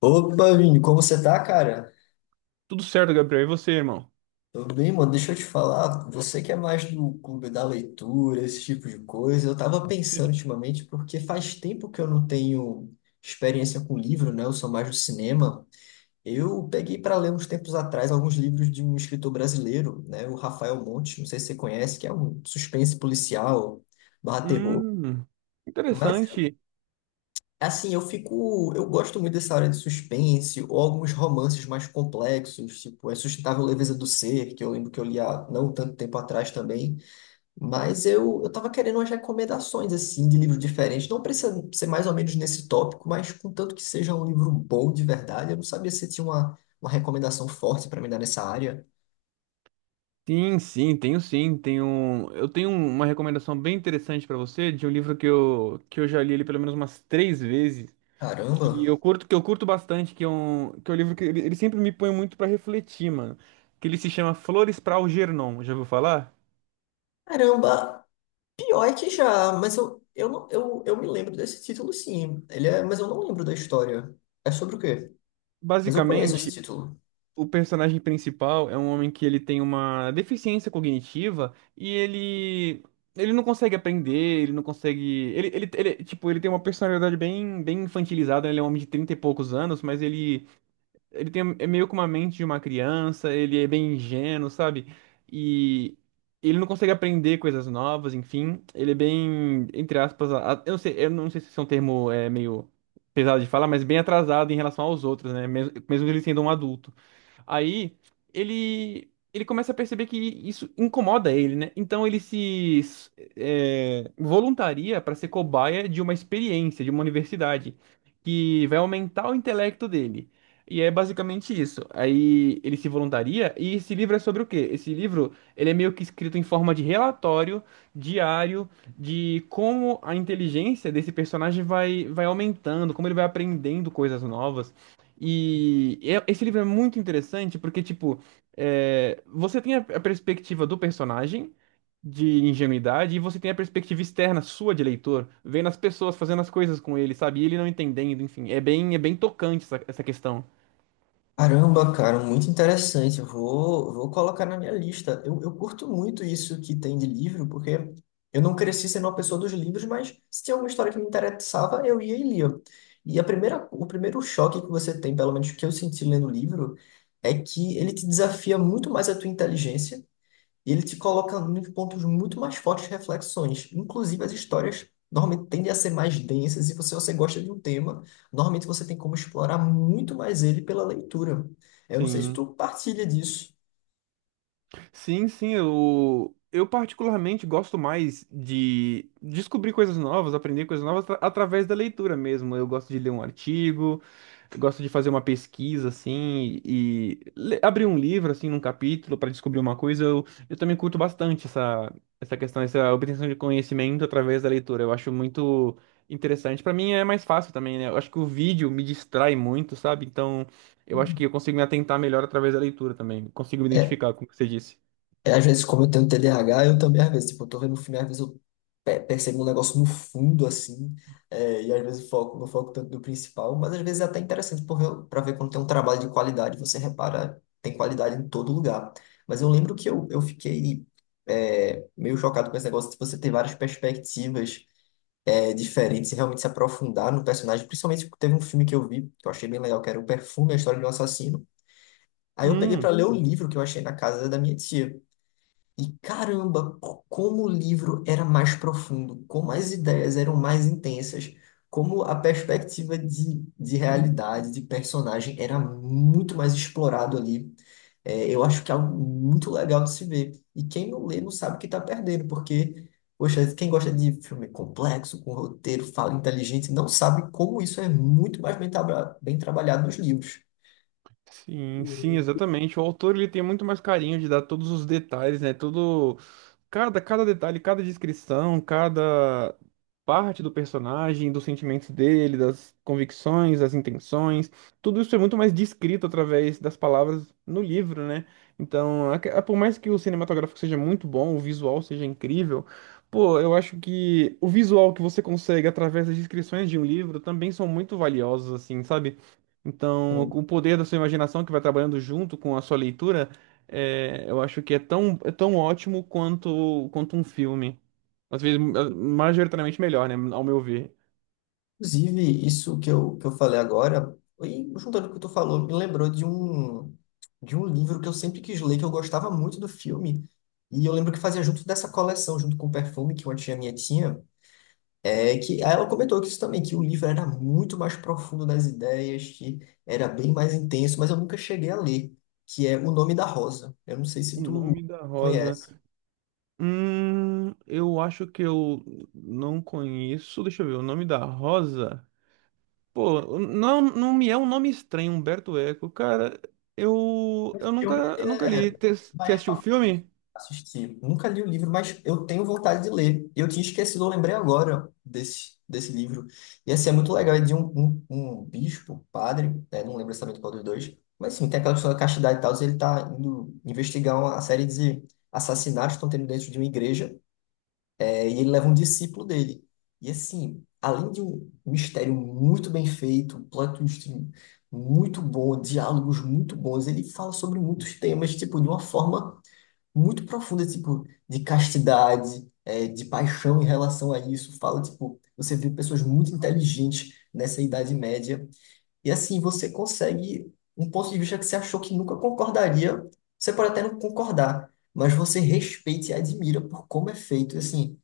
Opa, Vini, como você tá, cara? Tudo certo, Gabriel. E você, irmão? Tô bem, mano. Deixa eu te falar, você que é mais do clube da leitura, esse tipo de coisa, eu tava pensando ultimamente, porque faz tempo que eu não tenho experiência com livro, né? Eu sou mais do cinema. Eu peguei para ler uns tempos atrás alguns livros de um escritor brasileiro, né? O Rafael Montes, não sei se você conhece, que é um suspense policial barra terror. Hum, Mas interessante. assim, eu fico. Eu gosto muito dessa área de suspense, ou alguns romances mais complexos, tipo A Sustentável Leveza do Ser, que eu lembro que eu li há não tanto tempo atrás também. Mas eu tava querendo umas recomendações, assim, de livros diferentes. Não precisa ser mais ou menos nesse tópico, mas contanto que seja um livro bom de verdade. Eu não sabia se tinha uma recomendação forte para me dar nessa área. Sim, sim, tenho sim. Eu tenho uma recomendação bem interessante pra você de um livro que eu já li ele pelo menos umas três vezes, Caramba! Que eu curto bastante, que é um livro que ele sempre me põe muito pra refletir, mano. Que ele se chama Flores para Algernon. Já ouviu falar? Caramba! Pior é que já, mas eu, não, eu me lembro desse título, sim. Ele é, mas eu não lembro da história. É sobre o quê? Mas eu conheço esse Basicamente, título. o personagem principal é um homem que ele tem uma deficiência cognitiva e ele não consegue aprender, ele não consegue, ele- tipo, ele tem uma personalidade bem bem infantilizada, ele é um homem de 30 e poucos anos, mas ele tem é meio que uma mente de uma criança, ele é bem ingênuo, sabe? E ele não consegue aprender coisas novas, enfim, ele é bem, entre aspas, eu não sei se esse é um termo é meio pesado de falar, mas bem atrasado em relação aos outros, né? Mesmo ele sendo um adulto. Aí ele começa a perceber que isso incomoda ele, né? Então ele se voluntaria para ser cobaia de uma experiência, de uma universidade, que vai aumentar o intelecto dele. E é basicamente isso. Aí ele se voluntaria e esse livro é sobre o quê? Esse livro, ele é meio que escrito em forma de relatório diário de como a inteligência desse personagem vai aumentando, como ele vai aprendendo coisas novas. Esse livro é muito interessante porque, tipo, você tem a perspectiva do personagem de ingenuidade e você tem a perspectiva externa sua de leitor, vendo as pessoas fazendo as coisas com ele, sabe? E ele não entendendo, enfim. É bem tocante essa questão. Caramba, cara, muito interessante. Vou colocar na minha lista. Eu curto muito isso que tem de livro, porque eu não cresci sendo uma pessoa dos livros, mas se tinha alguma história que me interessava, eu ia e lia. E o primeiro choque que você tem, pelo menos que eu senti lendo o livro, é que ele te desafia muito mais a tua inteligência. E ele te coloca nos pontos muito mais fortes de reflexões. Inclusive, as histórias normalmente tendem a ser mais densas, e se você gosta de um tema, normalmente você tem como explorar muito mais ele pela leitura. Eu não sei se Sim. tu partilha disso. Sim, sim, eu particularmente gosto mais de descobrir coisas novas, aprender coisas novas através da leitura mesmo. Eu gosto de ler um artigo, eu gosto de fazer uma pesquisa assim e abrir um livro assim num capítulo para descobrir uma coisa. Eu também curto bastante essa questão, essa obtenção de conhecimento através da leitura. Eu acho muito interessante. Para mim é mais fácil também, né? Eu acho que o vídeo me distrai muito, sabe? Então, eu acho que eu consigo me atentar melhor através da leitura também. Consigo me identificar com o que você disse. Às vezes, como eu tenho TDAH, eu também, às vezes, tipo, eu tô vendo um filme, às vezes eu percebo um negócio no fundo, assim, e às vezes foco, não foco tanto no principal, mas às vezes é até interessante porque eu para ver quando tem um trabalho de qualidade, você repara, tem qualidade em todo lugar. Mas eu lembro que eu fiquei meio chocado com esse negócio de você ter várias perspectivas diferentes e realmente se aprofundar no personagem, principalmente porque teve um filme que eu vi, que eu achei bem legal, que era O Perfume, a História de um Assassino. Aí eu peguei para Hum, ler o livro que eu achei na casa da minha tia. E caramba, como o livro era mais profundo, como as ideias eram mais intensas, como a perspectiva de realidade, de personagem era muito mais explorado ali. É, eu acho que é algo muito legal de se ver. E quem não lê não sabe o que está perdendo, porque, poxa, quem gosta de filme complexo, com roteiro, fala inteligente, não sabe como isso é muito mais bem, bem trabalhado nos livros. sim, sim, exatamente. O autor ele tem muito mais carinho de dar todos os detalhes, né? Cada detalhe, cada descrição, cada parte do personagem, dos sentimentos dele, das convicções, das intenções, tudo isso é muito mais descrito através das palavras no livro, né? Então, por mais que o cinematográfico seja muito bom, o visual seja incrível, pô, eu acho que o visual que você consegue através das descrições de um livro também são muito valiosos, assim, sabe? Então, o poder da sua imaginação que vai trabalhando junto com a sua leitura. É, eu acho que é tão ótimo quanto um filme. Às vezes, majoritariamente melhor, né? Ao meu ver. Inclusive, isso que eu falei agora, e juntando o que tu falou, me lembrou de um livro que eu sempre quis ler, que eu gostava muito do filme. E eu lembro que fazia junto dessa coleção, junto com o perfume que uma tia minha tinha. É que aí ela comentou que isso também, que o livro era muito mais profundo nas ideias, que era bem mais intenso, mas eu nunca cheguei a ler, que é O Nome da Rosa. Eu não sei O se tu Nome da Rosa. conhece. Eu acho que eu não conheço. Deixa eu ver. O Nome da Rosa. Pô, não, não me é um nome estranho, Humberto Eco. Cara, eu, O eu nunca, filme eu ele nunca é li. Você mais assistiu o famoso filme? assistir. Nunca li o livro, mas eu tenho vontade de ler. Eu tinha esquecido, eu lembrei agora desse livro. E assim, é muito legal, é de um bispo, padre, né, não lembro exatamente qual dos dois. Mas sim, tem aquela questão da castidade e tal, e ele tá indo investigar uma série de assassinatos que estão tendo dentro de uma igreja. É, e ele leva um discípulo dele. E assim, além de um mistério muito bem feito, um plot twist muito bom, diálogos muito bons, ele fala sobre muitos temas, tipo, de uma forma muito profunda, tipo, de castidade, é, de paixão em relação a isso. Fala, tipo, você vê pessoas muito inteligentes nessa Idade Média e assim, você consegue um ponto de vista que você achou que nunca concordaria. Você pode até não concordar, mas você respeita e admira por como é feito. E assim,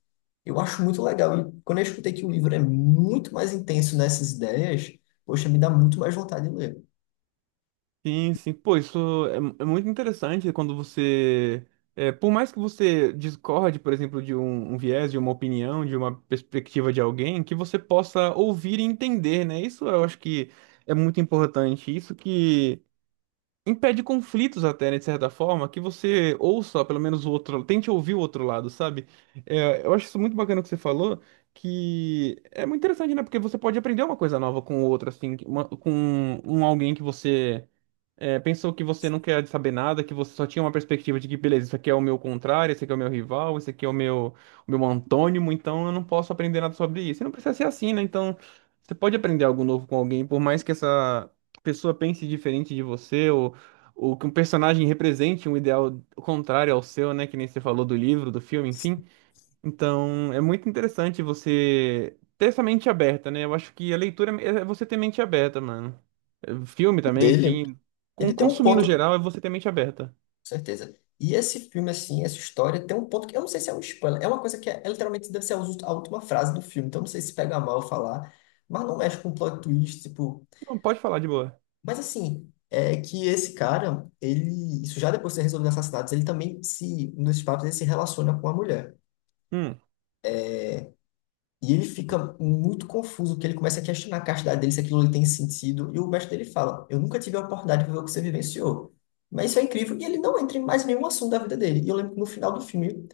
eu acho muito legal. E quando eu escutei que o livro é muito mais intenso nessas ideias, poxa, me dá muito mais vontade de ler. Sim, sim. Pô, isso é muito interessante quando você. Por mais que você discorde, por exemplo, de um viés, de uma opinião, de uma perspectiva de alguém, que você possa ouvir e entender, né? Isso eu acho que é muito importante. Isso que impede conflitos até, né, de certa forma, que você ouça pelo menos o outro, tente ouvir o outro lado, sabe? É, eu acho isso muito bacana que você falou, que é muito interessante, né? Porque você pode aprender uma coisa nova com o outro, assim, com um alguém que você pensou que você não quer saber nada, que você só tinha uma perspectiva de que, beleza, isso aqui é o meu contrário, esse aqui é o meu rival, esse aqui é o meu, antônimo, então eu não posso aprender nada sobre isso. E não precisa ser assim, né? Então, você pode aprender algo novo com alguém, por mais que essa pessoa pense diferente de você, ou que um personagem represente um ideal contrário ao seu, né? Que nem você falou do livro, do filme, enfim. Então, é muito interessante você ter essa mente aberta, né? Eu acho que a leitura é você ter mente aberta, mano. É, filme também, Dele, enfim. ele Com, tem um consumir no ponto, com geral é você ter mente aberta. certeza. E esse filme, assim, essa história tem um ponto que eu não sei se é um spoiler, é uma coisa que é literalmente deve ser a a última frase do filme, então eu não sei se pega mal falar, mas não mexe com plot twist, tipo. Não, pode falar de boa. Mas assim, é que esse cara, ele, isso já depois de ser resolvido assassinatos, ele também se, nos papos, ele se relaciona com a mulher. Hum, E ele fica muito confuso, porque ele começa a questionar a castidade dele, se aquilo ali tem sentido. E o mestre dele fala: Eu nunca tive a oportunidade de viver o que você vivenciou. Mas isso é incrível. E ele não entra em mais nenhum assunto da vida dele. E eu lembro que no final do filme,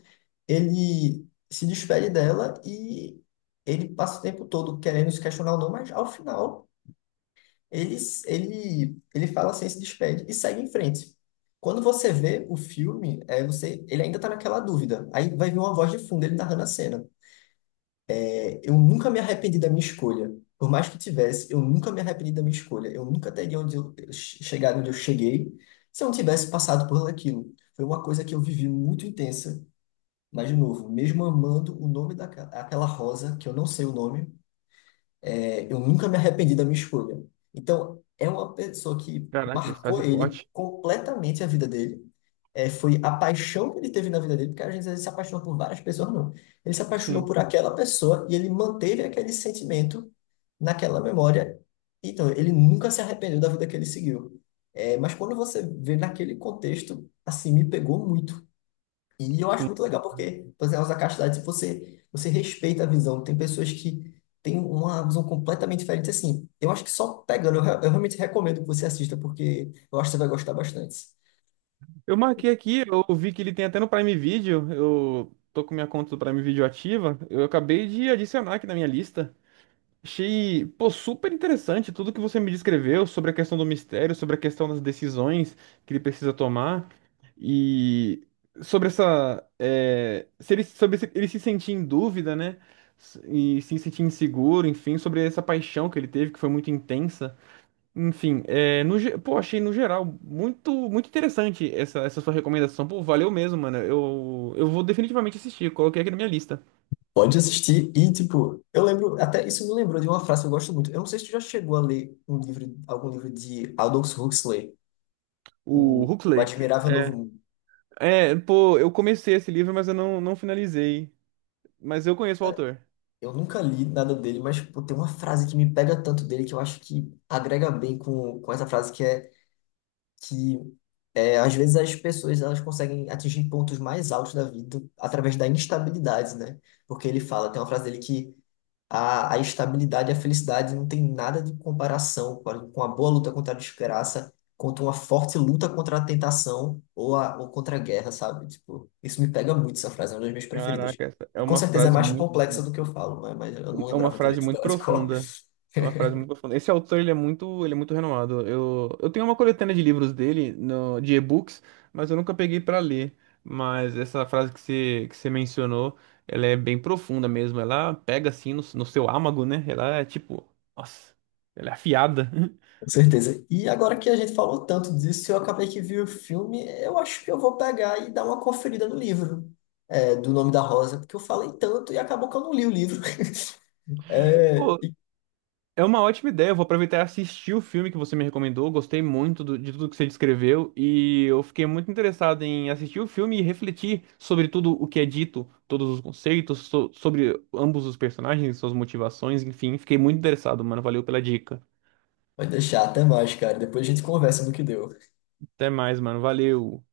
ele se despede dela e ele passa o tempo todo querendo se questionar ou não, mas ao final, ele, ele fala assim, se despede e segue em frente. Quando você vê o filme, é, você, ele ainda tá naquela dúvida. Aí vai vir uma voz de fundo, ele narrando a cena. Eu nunca me arrependi da minha escolha. Por mais que tivesse, eu nunca me arrependi da minha escolha. Eu nunca teria onde eu chegado onde eu cheguei se eu não tivesse passado por aquilo. Foi uma coisa que eu vivi muito intensa. Mas, de novo, mesmo amando o nome daquela rosa, que eu não sei o nome, é, eu nunca me arrependi da minha escolha. Então, é uma pessoa que caraca, frase marcou ele forte. completamente a vida dele. É, foi a paixão que ele teve na vida dele, porque às vezes ele se apaixonou por várias pessoas, não. Ele se apaixonou Sim, por aquela pessoa e ele manteve aquele sentimento naquela memória. Então, ele nunca se arrependeu da vida que ele seguiu. É, mas quando você vê naquele contexto, assim, me pegou muito. E eu acho sim. muito legal porque, por exemplo, a castidade, se você, você respeita a visão, tem pessoas que têm uma visão completamente diferente, assim, eu acho que só pegando, eu, eu realmente recomendo que você assista, porque eu acho que você vai gostar bastante. Eu marquei aqui, eu vi que ele tem até no Prime Video. Eu tô com minha conta do Prime Video ativa. Eu acabei de adicionar aqui na minha lista. Achei, pô, super interessante tudo que você me descreveu sobre a questão do mistério, sobre a questão das decisões que ele precisa tomar e sobre essa, é, se ele, sobre se- ele se sentir em dúvida, né? E se sentir inseguro, enfim, sobre essa paixão que ele teve, que foi muito intensa. Enfim, pô, achei no geral muito, muito interessante essa sua recomendação. Pô, valeu mesmo, mano. Eu vou definitivamente assistir, coloquei aqui na minha lista. Pode assistir e, tipo, eu lembro, até isso me lembrou de uma frase que eu gosto muito, eu não sei se tu já chegou a ler um livro, algum livro de Aldous Huxley, O o, o Huxley. Admirável Novo Eh, Mundo. pô, eu comecei esse livro, mas eu não, não finalizei. Mas eu conheço o Cara, autor. eu nunca li nada dele, mas pô, tem uma frase que me pega tanto dele que eu acho que agrega bem com essa frase que é, às vezes as pessoas elas conseguem atingir pontos mais altos da vida através da instabilidade, né? Porque ele fala, tem uma frase dele que a estabilidade e a felicidade não tem nada de comparação com com a boa luta contra a desgraça, contra uma forte luta contra a tentação ou, ou contra a guerra, sabe? Tipo, isso me pega muito, essa frase é uma das minhas preferidas. Caraca, essa é E com uma certeza é frase mais muito, complexa do que eu falo, né? Mas eu não é uma lembrava frase direito muito dela de cor. profunda. É uma frase muito profunda. Esse autor, ele é muito renomado. Eu tenho uma coletânea de livros dele, no, de e-books, mas eu nunca peguei pra ler. Mas essa frase que você mencionou, ela é bem profunda mesmo. Ela pega assim no seu âmago, né? Ela é tipo, nossa, ela é afiada. Com certeza. E agora que a gente falou tanto disso, eu acabei que vi o filme, eu acho que eu vou pegar e dar uma conferida no livro, é, do Nome da Rosa, porque eu falei tanto e acabou que eu não li o livro. É, É uma ótima ideia. Eu vou aproveitar e assistir o filme que você me recomendou. Gostei muito de tudo que você descreveu e eu fiquei muito interessado em assistir o filme e refletir sobre tudo o que é dito, todos os conceitos, sobre ambos os personagens, suas motivações, enfim. Fiquei muito interessado, mano. Valeu pela dica. vai deixar, até mais, cara. Depois a gente conversa no que deu. Até mais, mano. Valeu.